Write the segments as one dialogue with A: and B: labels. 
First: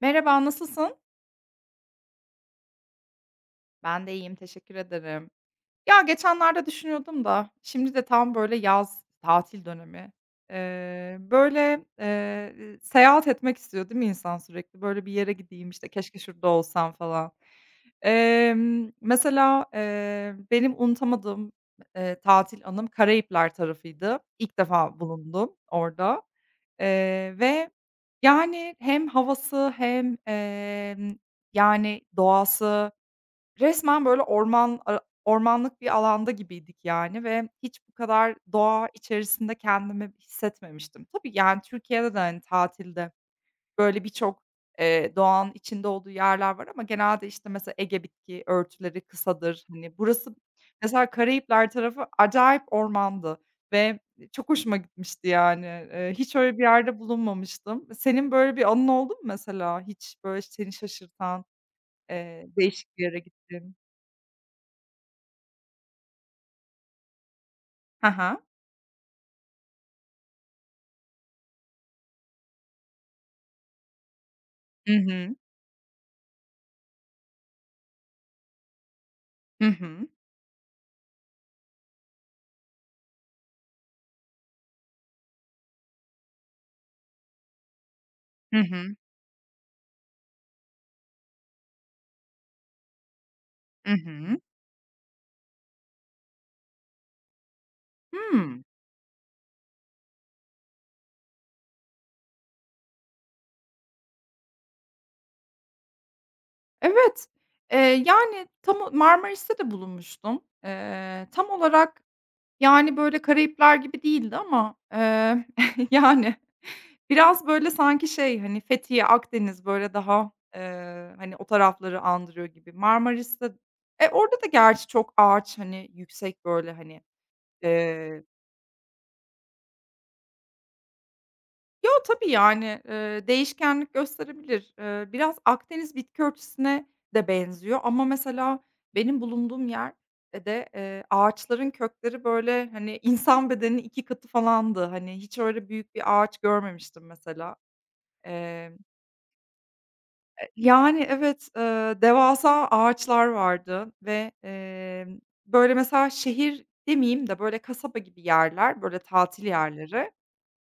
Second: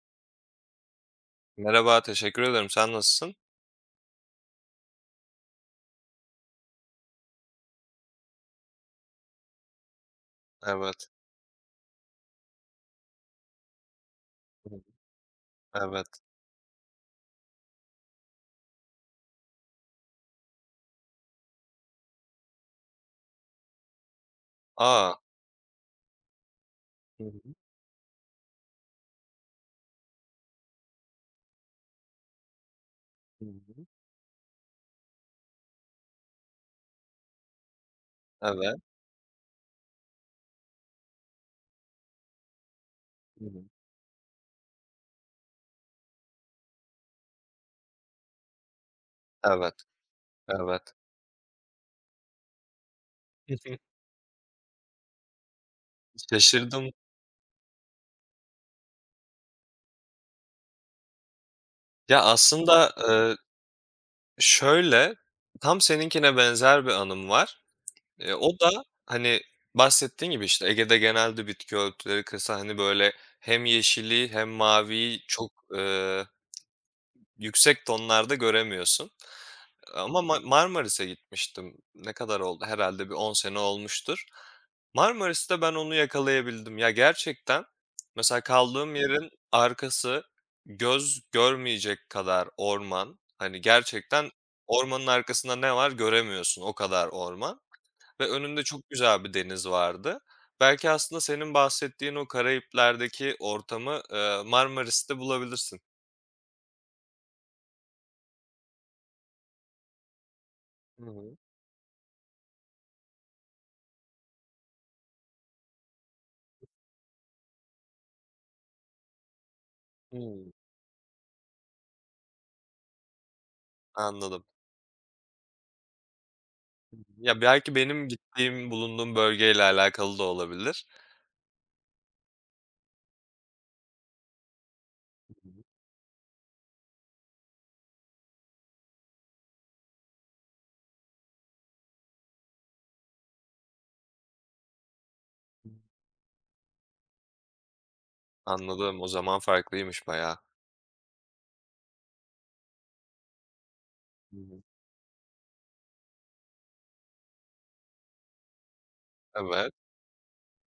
A: Merhaba, nasılsın?
B: Merhaba, teşekkür ederim. Sen nasılsın?
A: Ben de iyiyim, teşekkür ederim. Ya, geçenlerde düşünüyordum da şimdi de tam böyle yaz, tatil dönemi.
B: Evet.
A: Seyahat etmek istiyor değil mi insan
B: Hı
A: sürekli?
B: hı.
A: Böyle bir yere gideyim, işte, keşke
B: Evet.
A: şurada olsam falan. Benim unutamadığım tatil anım Karayipler tarafıydı. İlk defa
B: A!
A: bulundum orada,
B: Hı
A: eee,
B: hı.
A: ve, yani, hem havası hem, yani, doğası.
B: Hı hı.
A: Resmen böyle ormanlık bir alanda gibiydik yani, ve hiç bu kadar
B: Evet.
A: doğa içerisinde kendimi hissetmemiştim. Tabii, yani, Türkiye'de de, hani, tatilde
B: Hı hı.
A: böyle birçok, doğanın içinde olduğu yerler var, ama genelde, işte, mesela Ege bitki örtüleri kısadır.
B: Evet,
A: Hani, burası,
B: evet.
A: mesela Karayipler tarafı acayip ormandı
B: Hı hı.
A: ve çok hoşuma gitmişti yani. Hiç öyle bir
B: Şaşırdım.
A: yerde bulunmamıştım. Senin böyle bir anın oldu mu mesela, hiç böyle seni şaşırtan,
B: Ya, aslında,
A: değişik bir yere gittin?
B: şöyle, tam seninkine benzer bir anım var.
A: Ha
B: Eee,
A: ha.
B: o da, hani, bahsettiğin gibi, işte, Ege'de genelde bitki örtüleri kısa, hani, böyle hem yeşili hem
A: Hı
B: maviyi
A: hı.
B: çok, yüksek tonlarda göremiyorsun.
A: Hı hı.
B: Ama Marmaris'e gitmiştim. Ne kadar oldu? Herhalde bir 10 sene olmuştur. Marmaris'te ben onu yakalayabildim. Ya, gerçekten mesela
A: Hı
B: kaldığım
A: hı.
B: yerin arkası göz görmeyecek kadar orman. Hani,
A: Hı
B: gerçekten
A: hı.
B: ormanın arkasında ne var göremiyorsun, o kadar orman ve önünde
A: Hımm.
B: çok güzel bir deniz vardı. Belki aslında senin bahsettiğin o Karayipler'deki ortamı, Marmaris'te bulabilirsin.
A: Evet. Eee, yani, tam o Marmaris'te de bulunmuştum.
B: Hı hı.
A: Tam olarak, yani, böyle, Karayipler gibi değildi ama, yani, biraz, böyle, sanki şey, hani, Fethiye, Akdeniz, böyle, daha,
B: Hıı.
A: hani, o tarafları andırıyor gibi. Marmaris'te, e, orada
B: Anladım.
A: da gerçi çok ağaç, hani, yüksek, böyle, hani,
B: Ya, belki benim
A: eee
B: gittiğim, bulunduğum bölgeyle alakalı da olabilir.
A: Yo, tabii, yani, değişkenlik gösterebilir.
B: Hı
A: Biraz
B: hı.
A: Akdeniz bitki örtüsüne de benziyor, ama mesela benim bulunduğum yerde de, ağaçların kökleri, böyle, hani, insan bedeninin 2 katı falandı. Hani, hiç öyle büyük bir ağaç görmemiştim mesela.
B: Anladım, o zaman farklıymış bayağı.
A: Yani, evet, devasa ağaçlar vardı, ve,
B: Hı hı.
A: böyle, mesela şehir demeyeyim de, böyle, kasaba gibi yerler, böyle, tatil
B: Evet.
A: yerleri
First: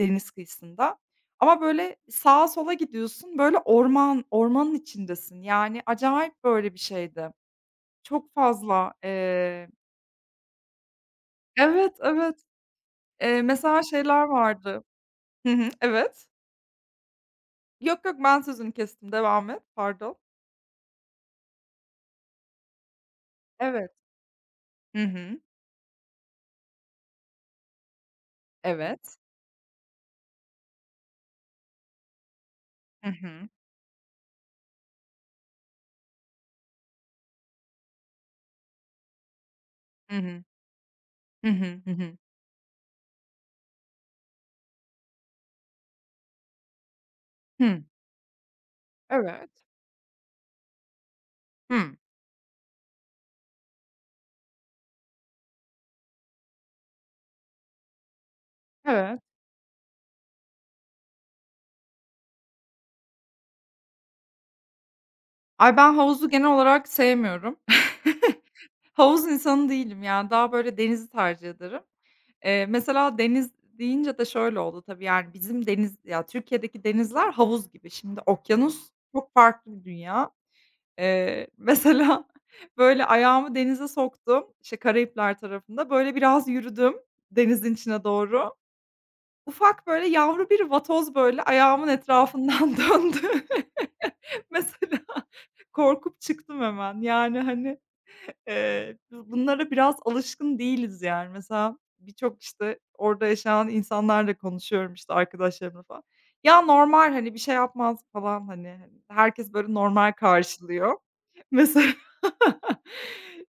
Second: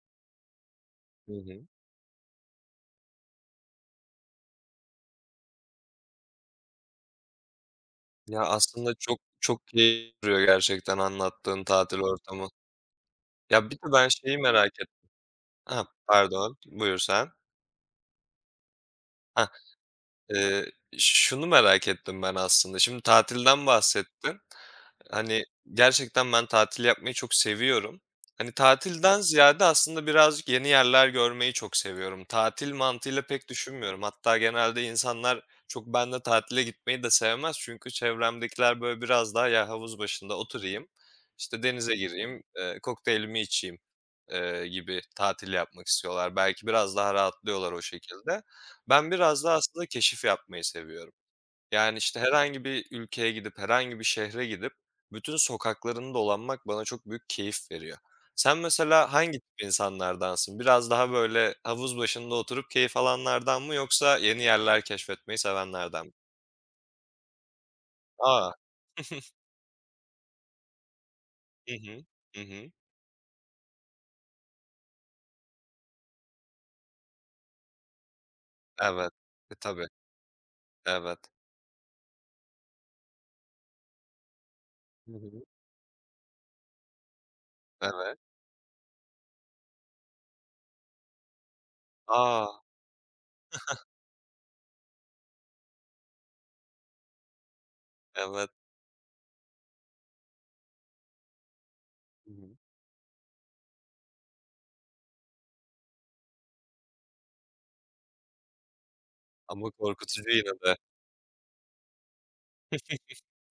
A: deniz kıyısında.
B: Hı
A: Ama
B: hı.
A: böyle sağa sola gidiyorsun, böyle orman, ormanın içindesin. Yani acayip böyle bir şeydi. Çok
B: Ya,
A: fazla,
B: aslında çok çok keyif veriyor gerçekten anlattığın
A: Evet,
B: tatil
A: evet.
B: ortamı. Ya, bir
A: Mesela
B: de ben
A: şeyler
B: şeyi merak
A: vardı.
B: et.
A: Hı hı,
B: Hah,
A: evet.
B: pardon, buyur sen.
A: Yok, yok, ben sözünü kestim, devam et, pardon.
B: Eee, şunu merak ettim ben aslında. Şimdi tatilden
A: Evet.
B: bahsettin.
A: Hı hı,
B: Hani, gerçekten ben tatil yapmayı çok seviyorum. Hani,
A: evet.
B: tatilden ziyade aslında birazcık yeni yerler görmeyi çok seviyorum. Tatil
A: Hı
B: mantığıyla
A: hı,
B: pek düşünmüyorum. Hatta genelde insanlar çok benimle tatile gitmeyi de sevmez. Çünkü çevremdekiler, böyle, biraz daha "Ya, havuz
A: hı
B: başında
A: hı,
B: oturayım,
A: hı
B: işte,
A: hı, hı
B: denize
A: hı.
B: gireyim, kokteylimi içeyim." Gibi tatil yapmak istiyorlar. Belki biraz daha rahatlıyorlar o
A: Hımm,
B: şekilde. Ben biraz daha
A: evet.
B: aslında keşif yapmayı seviyorum.
A: Hımm,
B: Yani, işte, herhangi bir ülkeye gidip, herhangi bir şehre gidip bütün sokaklarını dolanmak bana çok büyük keyif veriyor. Sen mesela
A: evet.
B: hangi tip insanlardansın? Biraz daha, böyle, havuz başında oturup keyif alanlardan mı yoksa yeni yerler keşfetmeyi
A: Ay, ben
B: sevenlerden mi?
A: havuzu genel olarak sevmiyorum.
B: A!
A: Havuz insanı değilim yani, daha böyle denizi tercih
B: Hı
A: ederim.
B: hı. Hı hı.
A: Mesela deniz deyince de şöyle oldu tabii, yani, bizim deniz ya, Türkiye'deki denizler havuz gibi. Şimdi okyanus
B: Evet.
A: çok
B: E,
A: farklı bir
B: tabii.
A: dünya.
B: Evet.
A: Eee, mesela, böyle, ayağımı denize soktum, işte,
B: Hı
A: Karayipler
B: hı.
A: tarafında, böyle, biraz yürüdüm denizin içine
B: Evet.
A: doğru. Ufak, böyle, yavru bir vatoz, böyle, ayağımın
B: A!
A: etrafından döndü. Mesela korkup çıktım hemen. Yani, hani,
B: Evet.
A: Bu bunlara biraz alışkın değiliz yani. Mesela
B: Hı
A: birçok,
B: hı.
A: işte, orada yaşayan insanlarla konuşuyorum, işte, arkadaşlarımla falan. "Ya, normal, hani, bir şey yapmaz." falan, hani, herkes
B: Ama
A: böyle normal
B: korkutucu yine de.
A: karşılıyor. Mesela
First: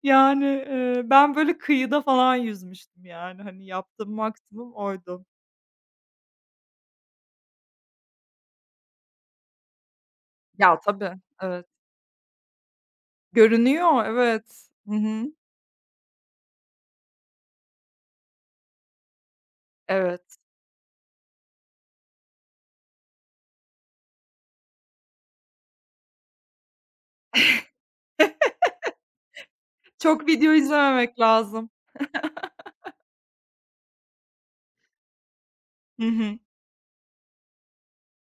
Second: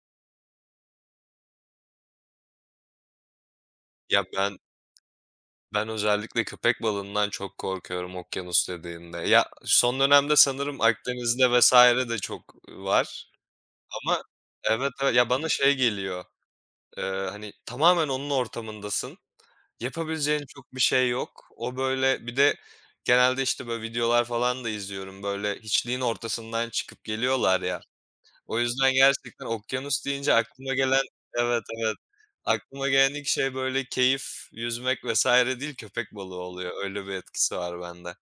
A: yani, ben böyle kıyıda falan yüzmüştüm yani. Hani, yaptığım
B: Ya, ben
A: maksimum oydu.
B: Ben özellikle köpek balığından çok korkuyorum okyanus dediğinde. Ya, son dönemde
A: Ya,
B: sanırım
A: tabii,
B: Akdeniz'de
A: evet.
B: vesaire de çok var
A: Görünüyor,
B: ama
A: evet.
B: evet,
A: Hı
B: evet. Ya,
A: hı,
B: bana şey geliyor, hani, tamamen onun ortamındasın.
A: evet.
B: Yapabileceğin çok bir şey yok. O, böyle, bir de genelde, işte, böyle, videolar falan da izliyorum. Böyle hiçliğin ortasından çıkıp geliyorlar ya. O yüzden gerçekten okyanus
A: Çok
B: deyince
A: video
B: aklıma gelen
A: izlememek
B: evet,
A: lazım.
B: evet. Aklıma gelen ilk şey böyle keyif, yüzmek vs. değil,
A: Hı
B: köpek balığı
A: hı.
B: oluyor. Öyle bir etkisi var bende.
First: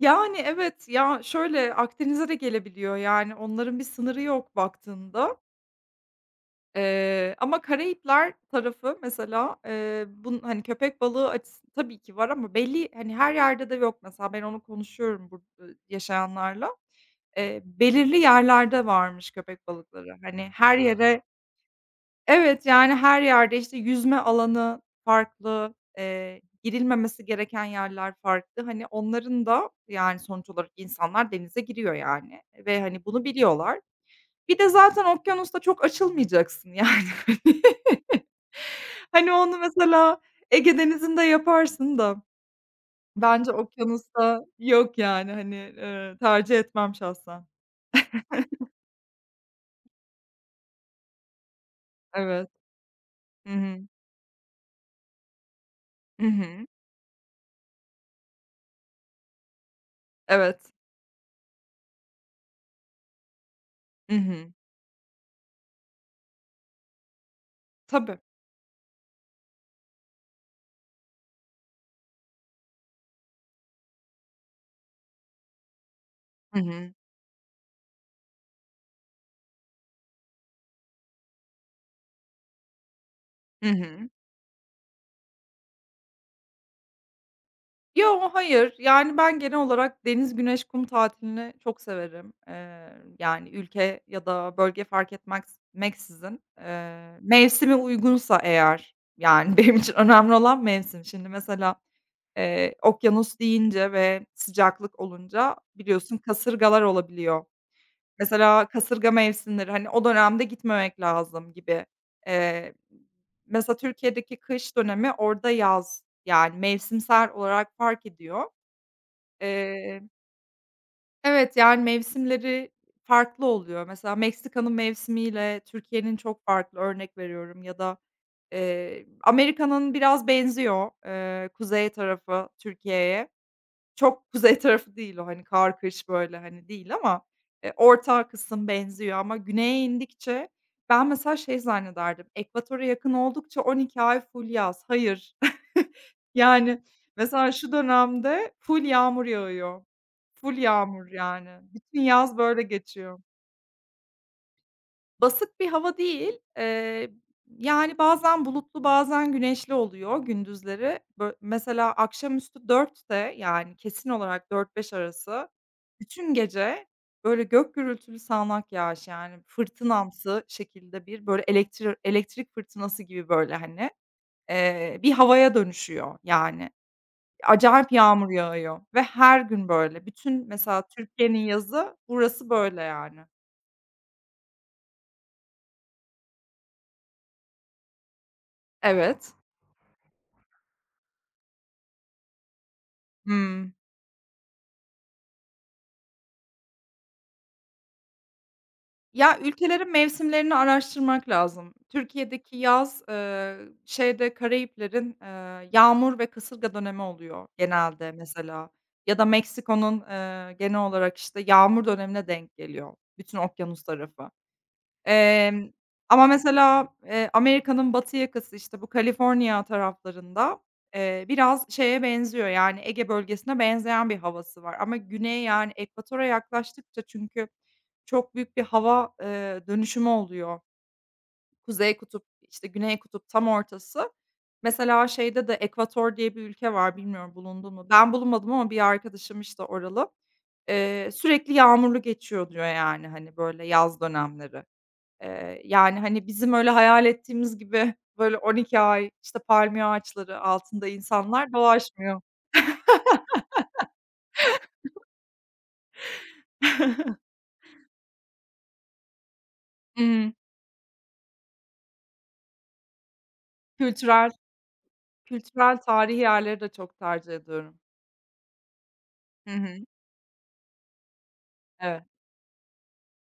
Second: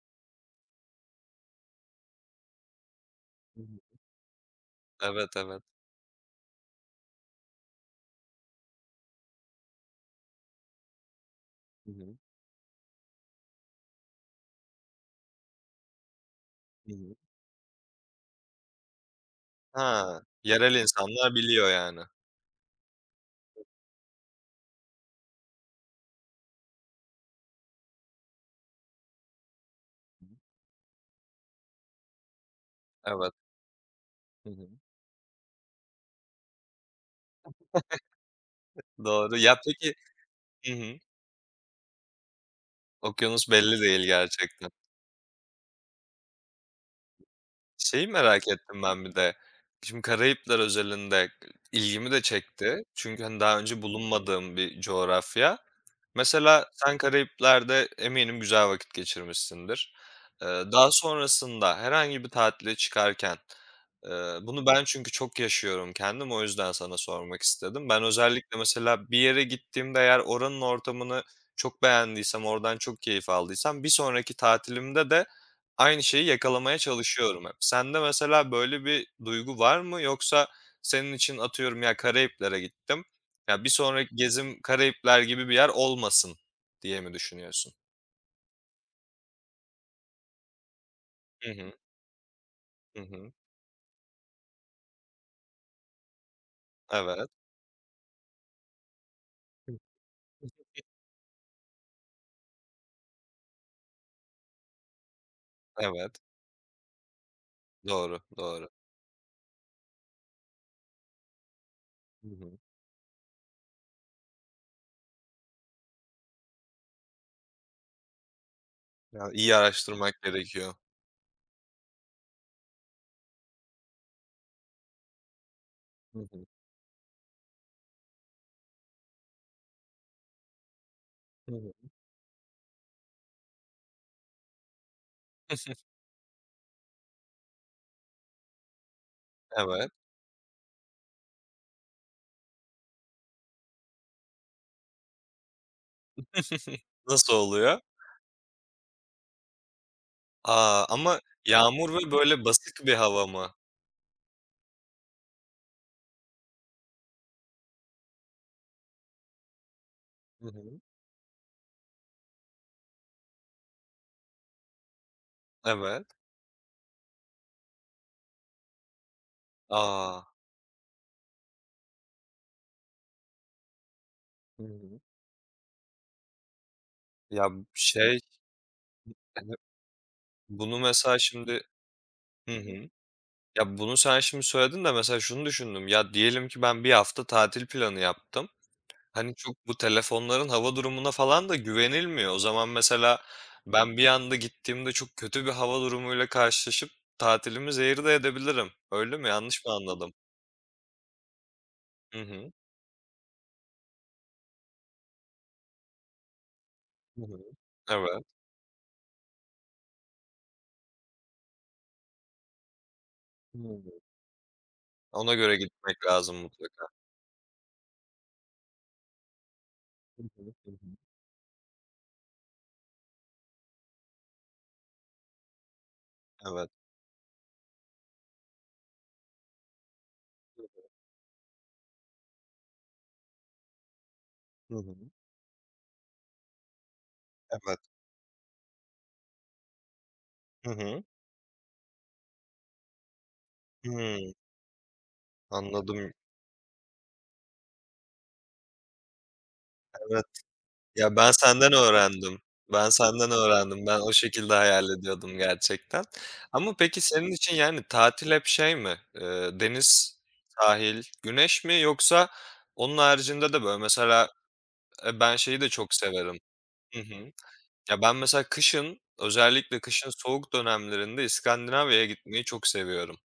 A: Yani, evet. Ya, şöyle, Akdeniz'e de gelebiliyor, yani,
B: Hı
A: onların
B: hı.
A: bir sınırı yok baktığında.
B: Evet, evet.
A: Ama Karayipler tarafı mesela, hani, köpek balığı açısı
B: Hı
A: tabii ki
B: hı.
A: var ama belli, hani, her yerde de yok mesela. Ben onu konuşuyorum burada yaşayanlarla.
B: Hı hı.
A: Belirli yerlerde varmış köpek balıkları.
B: Ha,
A: Hani,
B: yerel
A: her yere.
B: insanlar biliyor yani. Hı
A: Evet, yani her yerde, işte, yüzme alanı farklı, girilmemesi gereken yerler farklı. Hani, onların da, yani,
B: hı.
A: sonuç olarak insanlar denize giriyor, yani, ve, hani, bunu
B: Evet.
A: biliyorlar.
B: Hı
A: Bir
B: hı.
A: de zaten okyanusta çok açılmayacaksın, yani, hani. Hani,
B: Doğru. Ya,
A: onu
B: peki.
A: mesela
B: Hı
A: Ege
B: hı.
A: Denizi'nde yaparsın da
B: Okyanus
A: bence
B: belli değil
A: okyanusta
B: gerçekten.
A: yok, yani, hani, tercih etmem şahsen.
B: Şeyi merak ettim ben bir de. Şimdi Karayipler özelinde ilgimi de
A: Evet.
B: çekti. Çünkü, hani,
A: Hı
B: daha önce
A: hı.
B: bulunmadığım bir coğrafya.
A: Hı hı.
B: Mesela sen Karayipler'de eminim güzel vakit geçirmişsindir. Eee,
A: Evet.
B: daha sonrasında herhangi bir tatile çıkarken,
A: Hı hı.
B: bunu ben çünkü çok yaşıyorum kendim, o yüzden sana sormak istedim. Ben
A: Tabii.
B: özellikle mesela bir yere gittiğimde eğer oranın ortamını çok beğendiysem, oradan çok keyif aldıysam bir sonraki tatilimde de aynı şeyi
A: Hı
B: yakalamaya
A: hı.
B: çalışıyorum hep. Sende mesela böyle bir duygu var mı? Yoksa senin için atıyorum ya Karayipler'e gittim. Ya,
A: Hı
B: bir
A: hı.
B: sonraki gezim Karayipler gibi bir yer olmasın diye mi düşünüyorsun?
A: Yo, hayır. Yani, ben genel olarak deniz, güneş, kum
B: Hı
A: tatilini
B: hı.
A: çok severim.
B: Hı hı.
A: Yani, ülke ya da bölge fark meksizin,
B: Evet.
A: mevsimi uygunsa eğer, yani, benim için önemli olan mevsim. Şimdi mesela, okyanus deyince ve sıcaklık olunca biliyorsun
B: Evet.
A: kasırgalar olabiliyor.
B: Doğru,
A: Mesela
B: doğru.
A: kasırga mevsimleri, hani, o dönemde gitmemek lazım gibi.
B: Hı hı.
A: Eee, mesela Türkiye'deki kış dönemi orada yaz. Yani, mevsimsel olarak fark ediyor.
B: Ya, iyi
A: Eee,
B: araştırmak gerekiyor.
A: evet, yani, mevsimleri farklı oluyor. Mesela Meksika'nın mevsimiyle Türkiye'nin
B: Hı
A: çok
B: hı.
A: farklı, örnek veriyorum, ya da, Amerika'nın biraz benziyor,
B: Hı hı.
A: kuzey tarafı Türkiye'ye. Çok kuzey tarafı değil o, hani, kar, kış, böyle, hani, değil, ama, orta kısım benziyor, ama güneye
B: Evet.
A: indikçe ben mesela şey zannederdim, ekvatora yakın oldukça 12 ay full yaz. Hayır. Yani,
B: Nasıl
A: mesela şu
B: oluyor?
A: dönemde full yağmur yağıyor. Full
B: A!
A: yağmur
B: Ama
A: yani.
B: yağmur
A: Bütün
B: ve
A: yaz
B: böyle
A: böyle
B: basık bir
A: geçiyor.
B: hava mı?
A: Basık bir hava değil. Yani, bazen bulutlu, bazen güneşli oluyor
B: Hı hı.
A: gündüzleri. Mesela akşamüstü 4'te, yani, kesin olarak 4-5 arası,
B: Evet.
A: bütün gece, böyle, gök gürültülü sağanak yağış, yani,
B: Aa.
A: fırtınamsı şekilde bir, böyle, elektrik fırtınası gibi, böyle, hani,
B: Hı hı.
A: bir havaya dönüşüyor, yani.
B: Ya,
A: Acayip
B: şey,
A: yağmur yağıyor ve her
B: hani,
A: gün böyle. Bütün
B: bunu
A: mesela
B: mesela
A: Türkiye'nin
B: şimdi.
A: yazı burası
B: Hı hı.
A: böyle, yani.
B: Ya, bunu sen şimdi söyledin de mesela şunu düşündüm. Ya, diyelim ki ben bir hafta tatil planı yaptım.
A: Evet.
B: Hani, çok bu telefonların hava durumuna falan da güvenilmiyor. O zaman mesela
A: Hıı.
B: ben bir anda gittiğimde çok kötü bir hava durumuyla karşılaşıp tatilimi zehir de edebilirim. Öyle mi?
A: Ya,
B: Yanlış mı
A: ülkelerin
B: anladım?
A: mevsimlerini araştırmak lazım.
B: Hı hı.
A: Türkiye'deki yaz, şeyde Karayiplerin, yağmur ve kasırga dönemi
B: Hı hı.
A: oluyor genelde
B: Evet.
A: mesela, ya da Meksiko'nun, genel olarak, işte, yağmur dönemine denk geliyor bütün okyanus
B: Hımm.
A: tarafı.
B: Ona göre
A: Emm,
B: gitmek
A: ama
B: lazım mutlaka.
A: mesela, Amerika'nın batı yakası, işte, bu Kaliforniya
B: Hı hı.
A: taraflarında,
B: Hı hı.
A: biraz şeye benziyor, yani, Ege bölgesine benzeyen bir havası var, ama güney, yani, ekvatora
B: Evet.
A: yaklaştıkça çünkü çok büyük bir hava, dönüşümü oluyor. Kuzey Kutup, işte, Güney Kutup tam ortası.
B: Hı hı.
A: Mesela şeyde de Ekvator diye bir ülke var, bilmiyorum bulundun
B: Evet.
A: mu? Ben bulunmadım, ama bir arkadaşım, işte, oralı.
B: Hı hı.
A: Sürekli yağmurlu geçiyor diyor, yani, hani, böyle yaz
B: Hımm.
A: dönemleri. Yani,
B: Anladım.
A: hani, bizim öyle hayal ettiğimiz gibi böyle 12 ay, işte, palmiye
B: Evet.
A: ağaçları altında
B: Ya, ben
A: insanlar
B: senden
A: dolaşmıyor.
B: öğrendim. Ben senden öğrendim. Ben o şekilde hayal ediyordum gerçekten. Ama peki senin için, yani, tatil hep şey mi? Deniz,
A: Hı.
B: sahil, güneş mi yoksa onun haricinde de, böyle, mesela,
A: Kültürel,
B: ben şeyi de
A: kültürel
B: çok
A: tarihi
B: severim.
A: yerleri de çok
B: Hı
A: tercih
B: hı.
A: ediyorum.
B: Ya, ben mesela kışın,
A: Hı
B: özellikle
A: hı.
B: kışın soğuk dönemlerinde
A: Evet.
B: İskandinavya'ya gitmeyi çok seviyorum.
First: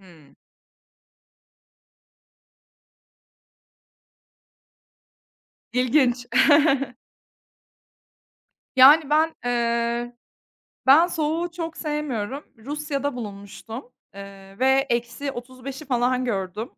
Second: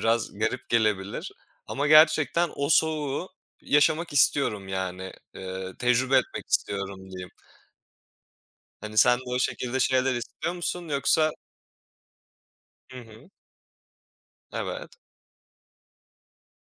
A: Hımm.
B: garip gelebilir ama gerçekten o soğuğu yaşamak istiyorum, yani, tecrübe
A: İlginç.
B: etmek istiyorum diyeyim. Hani,
A: Yani,
B: sen de
A: ben,
B: o şekilde şeyler istiyor musun
A: ben
B: yoksa.
A: soğuğu çok sevmiyorum.
B: Hı
A: Rusya'da
B: hı.
A: bulunmuştum, ve
B: Evet.
A: -35'i falan gördüm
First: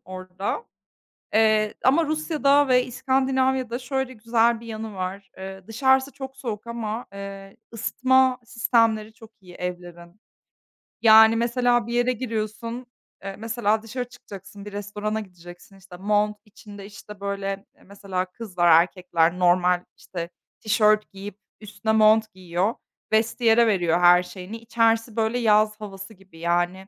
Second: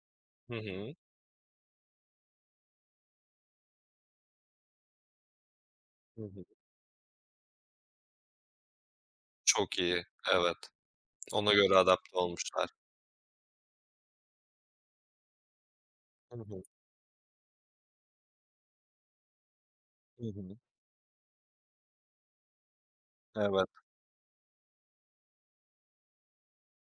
B: Hı
A: orada.
B: hı.
A: Ama Rusya'da ve İskandinavya'da şöyle güzel bir yanı var. Dışarısı
B: Hı
A: çok
B: hı.
A: soğuk, ama, ısıtma sistemleri çok iyi
B: Çok iyi.
A: evlerin.
B: Evet.
A: Yani,
B: Ona göre
A: mesela bir yere
B: adapte olmuşlar.
A: giriyorsun, mesela dışarı çıkacaksın, bir restorana gideceksin, işte, mont,
B: Hı hı.
A: içinde, işte, böyle, mesela kızlar, erkekler normal,
B: Hı
A: işte,
B: hı.
A: tişört giyip üstüne mont giyiyor. Vestiyere
B: Evet.
A: veriyor her şeyini. İçerisi böyle yaz havası gibi, yani.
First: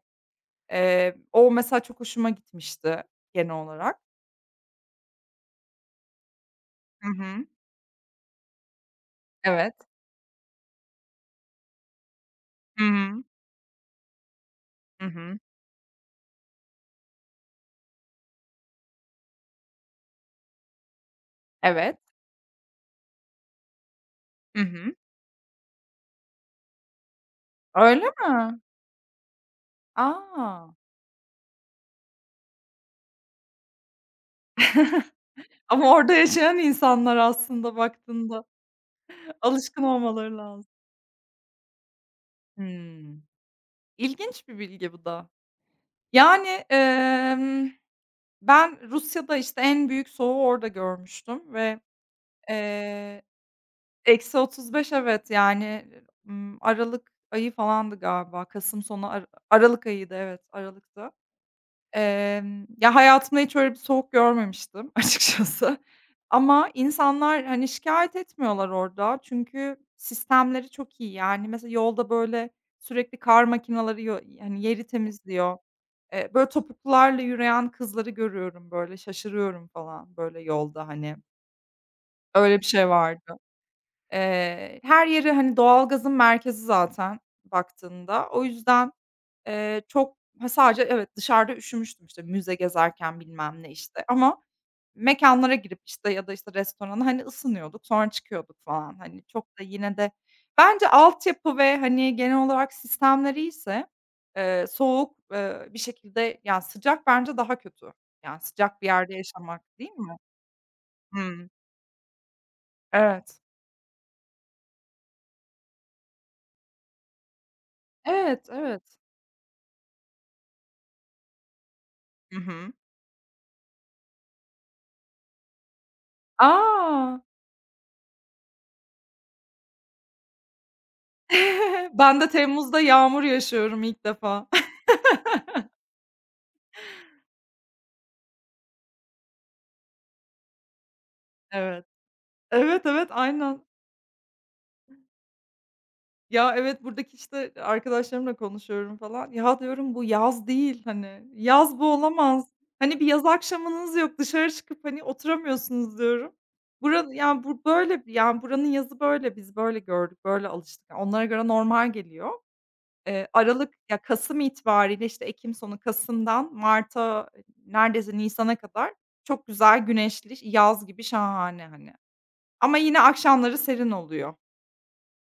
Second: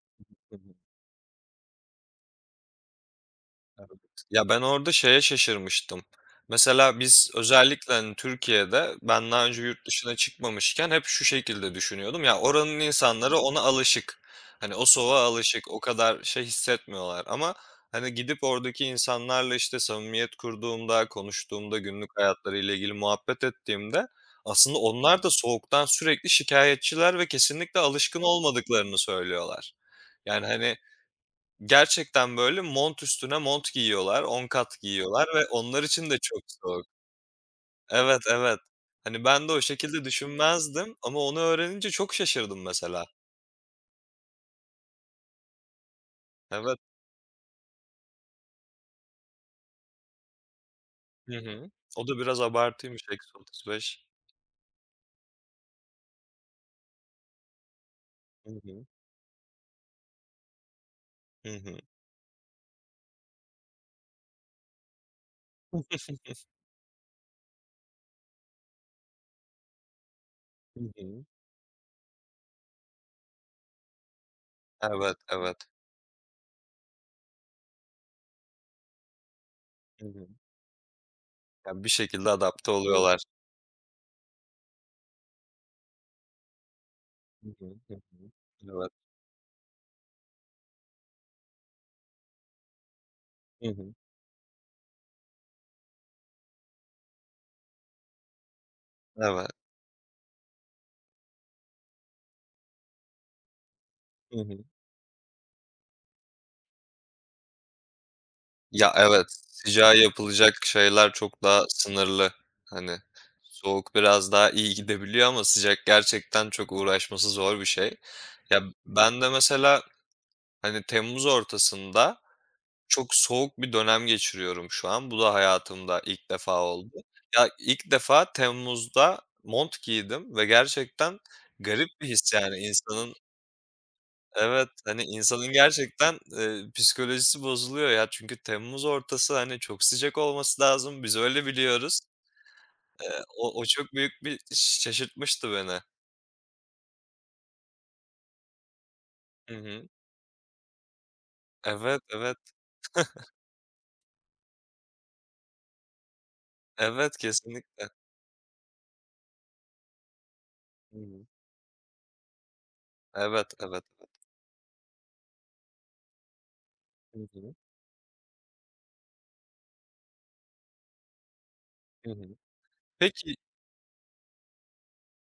B: Hı hı.
A: O mesela çok hoşuma gitmişti genel olarak.
B: Evet. Ya, ben orada şeye şaşırmıştım. Mesela
A: Hı
B: biz
A: hı.
B: özellikle, hani, Türkiye'de ben daha önce
A: Evet.
B: yurt dışına çıkmamışken hep şu şekilde düşünüyordum. Ya, oranın
A: Hı hı.
B: insanları ona alışık. Hani, o
A: Hı
B: soğuğa
A: hı.
B: alışık, o kadar şey hissetmiyorlar ama, hani, gidip oradaki insanlarla, işte, samimiyet kurduğumda, konuştuğumda,
A: Evet.
B: günlük hayatlarıyla ilgili muhabbet ettiğimde
A: Hı
B: aslında
A: hı.
B: onlar da soğuktan sürekli şikayetçiler ve kesinlikle
A: Öyle
B: alışkın
A: mi?
B: olmadıklarını söylüyorlar.
A: A!
B: Yani, hani, gerçekten böyle mont üstüne mont giyiyorlar, 10 kat giyiyorlar ve onlar
A: Ama
B: için
A: orada
B: de çok
A: yaşayan
B: soğuk.
A: insanlar aslında
B: Evet,
A: baktığında
B: evet. Hani ben de o
A: alışkın
B: şekilde
A: olmaları lazım.
B: düşünmezdim ama onu öğrenince çok şaşırdım mesela.
A: Hımm. İlginç bir bilgi bu da. Yani,
B: Evet.
A: ben Rusya'da, işte, en büyük soğuğu orada
B: Hı
A: görmüştüm
B: hı.
A: ve,
B: O da biraz abartıymış
A: eee,
B: -35.
A: -35 evet, yani, aralık ayı falandı galiba.
B: Hı
A: Kasım
B: hı.
A: sonu, aralık ayıydı, evet, aralıktı.
B: Hı hı.
A: Ya, hayatımda hiç öyle bir soğuk görmemiştim açıkçası, ama insanlar, hani, şikâyet etmiyorlar orada çünkü sistemleri
B: Hı
A: çok iyi.
B: hı.
A: Yani, mesela yolda, böyle, sürekli kar makinaları hani, yeri
B: Evet,
A: temizliyor.
B: evet.
A: Böyle, topuklularla yürüyen kızları görüyorum, böyle, şaşırıyorum
B: Hı
A: falan,
B: hı.
A: böyle, yolda, hani.
B: Ya, bir şekilde
A: Öyle bir
B: adapte
A: şey
B: oluyorlar.
A: vardı. Her yeri, hani, doğalgazın merkezi zaten
B: Hı hı. Hı
A: baktığında.
B: hı.
A: O
B: Evet.
A: yüzden, çok ha, sadece evet, dışarıda üşümüştüm, işte, müze gezerken bilmem ne,
B: Hı hı.
A: işte, ama mekânlara girip, işte, ya da, işte, restorana, hani, ısınıyorduk, sonra çıkıyorduk falan. Hani,
B: Evet.
A: çok da yine de bence altyapı ve, hani, genel olarak sistemler iyiyse,
B: Hı hı.
A: soğuk, bir şekilde yani, sıcak bence daha kötü. Yani, sıcak bir
B: Ya,
A: yerde
B: evet,
A: yaşamak, değil
B: sıcağa
A: mi?
B: yapılacak şeyler çok
A: Hımm.
B: daha sınırlı. Hani,
A: Evet.
B: soğuk biraz daha iyi gidebiliyor ama sıcak gerçekten çok uğraşması zor bir şey.
A: Evet,
B: Ya,
A: evet.
B: ben de mesela, hani, temmuz ortasında
A: Hı hı.
B: çok soğuk bir dönem geçiriyorum şu an. Bu da hayatımda ilk defa oldu.
A: A!
B: Ya, ilk defa temmuzda mont giydim ve gerçekten garip bir
A: Ben de
B: his yani
A: temmuzda
B: insanın.
A: yağmur yaşıyorum ilk defa.
B: Evet, hani, insanın gerçekten, psikolojisi bozuluyor ya. Çünkü temmuz ortası, hani, çok sıcak olması lazım. Biz öyle
A: Evet.
B: biliyoruz.
A: Evet, evet,
B: O
A: aynen.
B: çok büyük bir şaşırtmıştı beni.
A: Ya, evet, buradaki, işte, arkadaşlarımla konuşuyorum falan.
B: Hı
A: "Ya,"
B: hı.
A: diyorum, "bu yaz değil, hani, yaz bu
B: Evet, evet.
A: olamaz. Hani, bir yaz akşamınız yok, dışarı çıkıp, hani, oturamıyorsunuz." diyorum. Buranın
B: Evet,
A: yani, bu
B: kesinlikle.
A: böyle, yani, buranın yazı böyle, biz böyle gördük, böyle alıştık.
B: Hı
A: Yani, onlara
B: hı.
A: göre normal geliyor.
B: Evet, evet,
A: Aralık,
B: evet.
A: ya, kasım itibariyle, işte, ekim sonu, kasımdan
B: Hı
A: marta,
B: hı.
A: neredeyse nisana kadar çok güzel güneşli, yaz gibi şahane, hani.
B: Hı hı.
A: Ama yine
B: Peki.
A: akşamları serin oluyor.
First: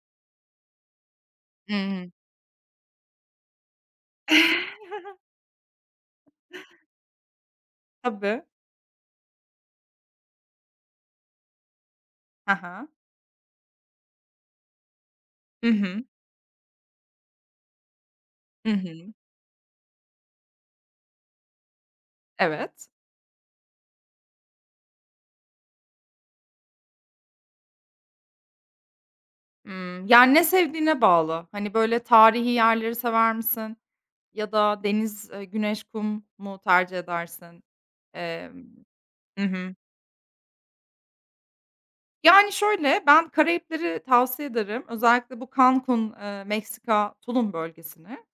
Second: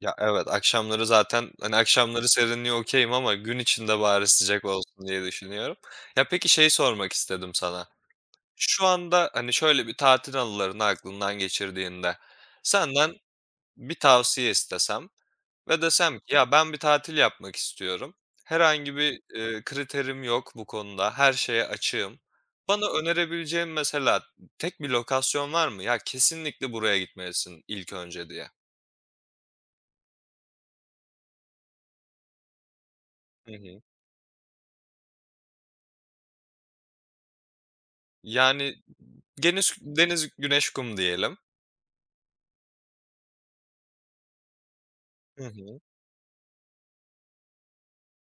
B: Ya, evet, akşamları zaten, hani,
A: Hıı.
B: akşamları serinliğe okay'im ama gün içinde bari sıcak olsun diye düşünüyorum. Ya, peki şey sormak istedim sana.
A: Tabii.
B: Şu anda, hani, şöyle bir tatil anılarını aklından geçirdiğinde
A: Hı.
B: senden bir tavsiye istesem
A: Hı
B: ve
A: hı.
B: desem ki "Ya, ben bir tatil yapmak istiyorum.
A: Hı
B: Herhangi
A: hı.
B: bir, kriterim yok bu konuda. Her şeye açığım." Bana
A: Evet.
B: önerebileceğin mesela tek bir lokasyon var mı? "Ya, kesinlikle buraya gitmelisin ilk önce." diye.
A: Yani, ne sevdiğine bağlı. Hani, böyle, tarihi yerleri sever
B: Hı
A: misin,
B: hı.
A: ya da deniz, güneş, kum mu tercih edersin? Emm
B: Yani,
A: Hı hı.
B: deniz deniz, güneş, kum diyelim.
A: Yani, şöyle, ben Karayipleri tavsiye ederim. Özellikle
B: Hı
A: bu
B: hı.
A: Cancun, Meksika, Tulum bölgesini.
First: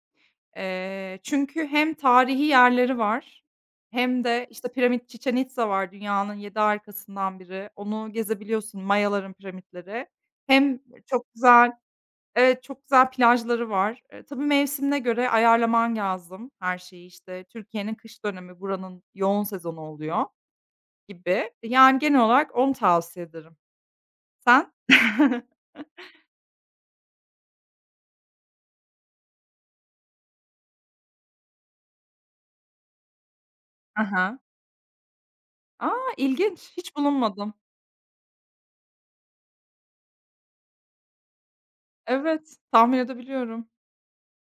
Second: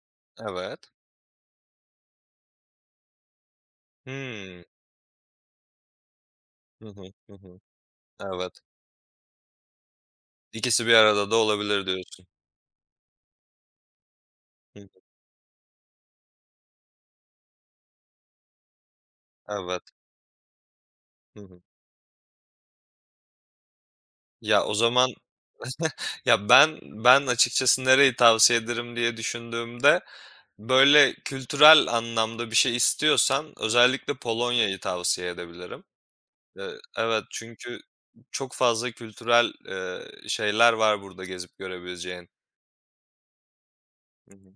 B: Evet.
A: Çünkü hem tarihi yerleri var, hem de,
B: Hımm.
A: işte, piramit Chichen Itza var, dünyanın 7
B: Hı hı. Hı
A: arkasından
B: hı.
A: biri. Onu
B: Evet.
A: gezebiliyorsun, Mayaların piramitleri. Hem
B: İkisi bir arada
A: çok
B: da
A: güzel.
B: olabilir diyorsun.
A: Çok güzel plajları var. Tabii
B: Hı hı.
A: mevsimine göre ayarlaman lazım her şeyi, işte, Türkiye'nin kış dönemi buranın yoğun sezonu
B: Evet.
A: oluyor
B: Hı
A: gibi.
B: hı.
A: Yani, genel olarak onu tavsiye ederim.
B: Ya,
A: Sen?
B: o zaman ya, ben açıkçası nereyi tavsiye ederim diye düşündüğümde, böyle, kültürel anlamda bir şey istiyorsan
A: Hı
B: özellikle
A: hı.
B: Polonya'yı tavsiye edebilirim.
A: A!
B: Eee,
A: İlginç. Hiç
B: evet,
A: bulunmadım.
B: çünkü çok fazla kültürel, şeyler var burada gezip görebileceğin.
A: Evet, tahmin edebiliyorum.
B: Hı hı.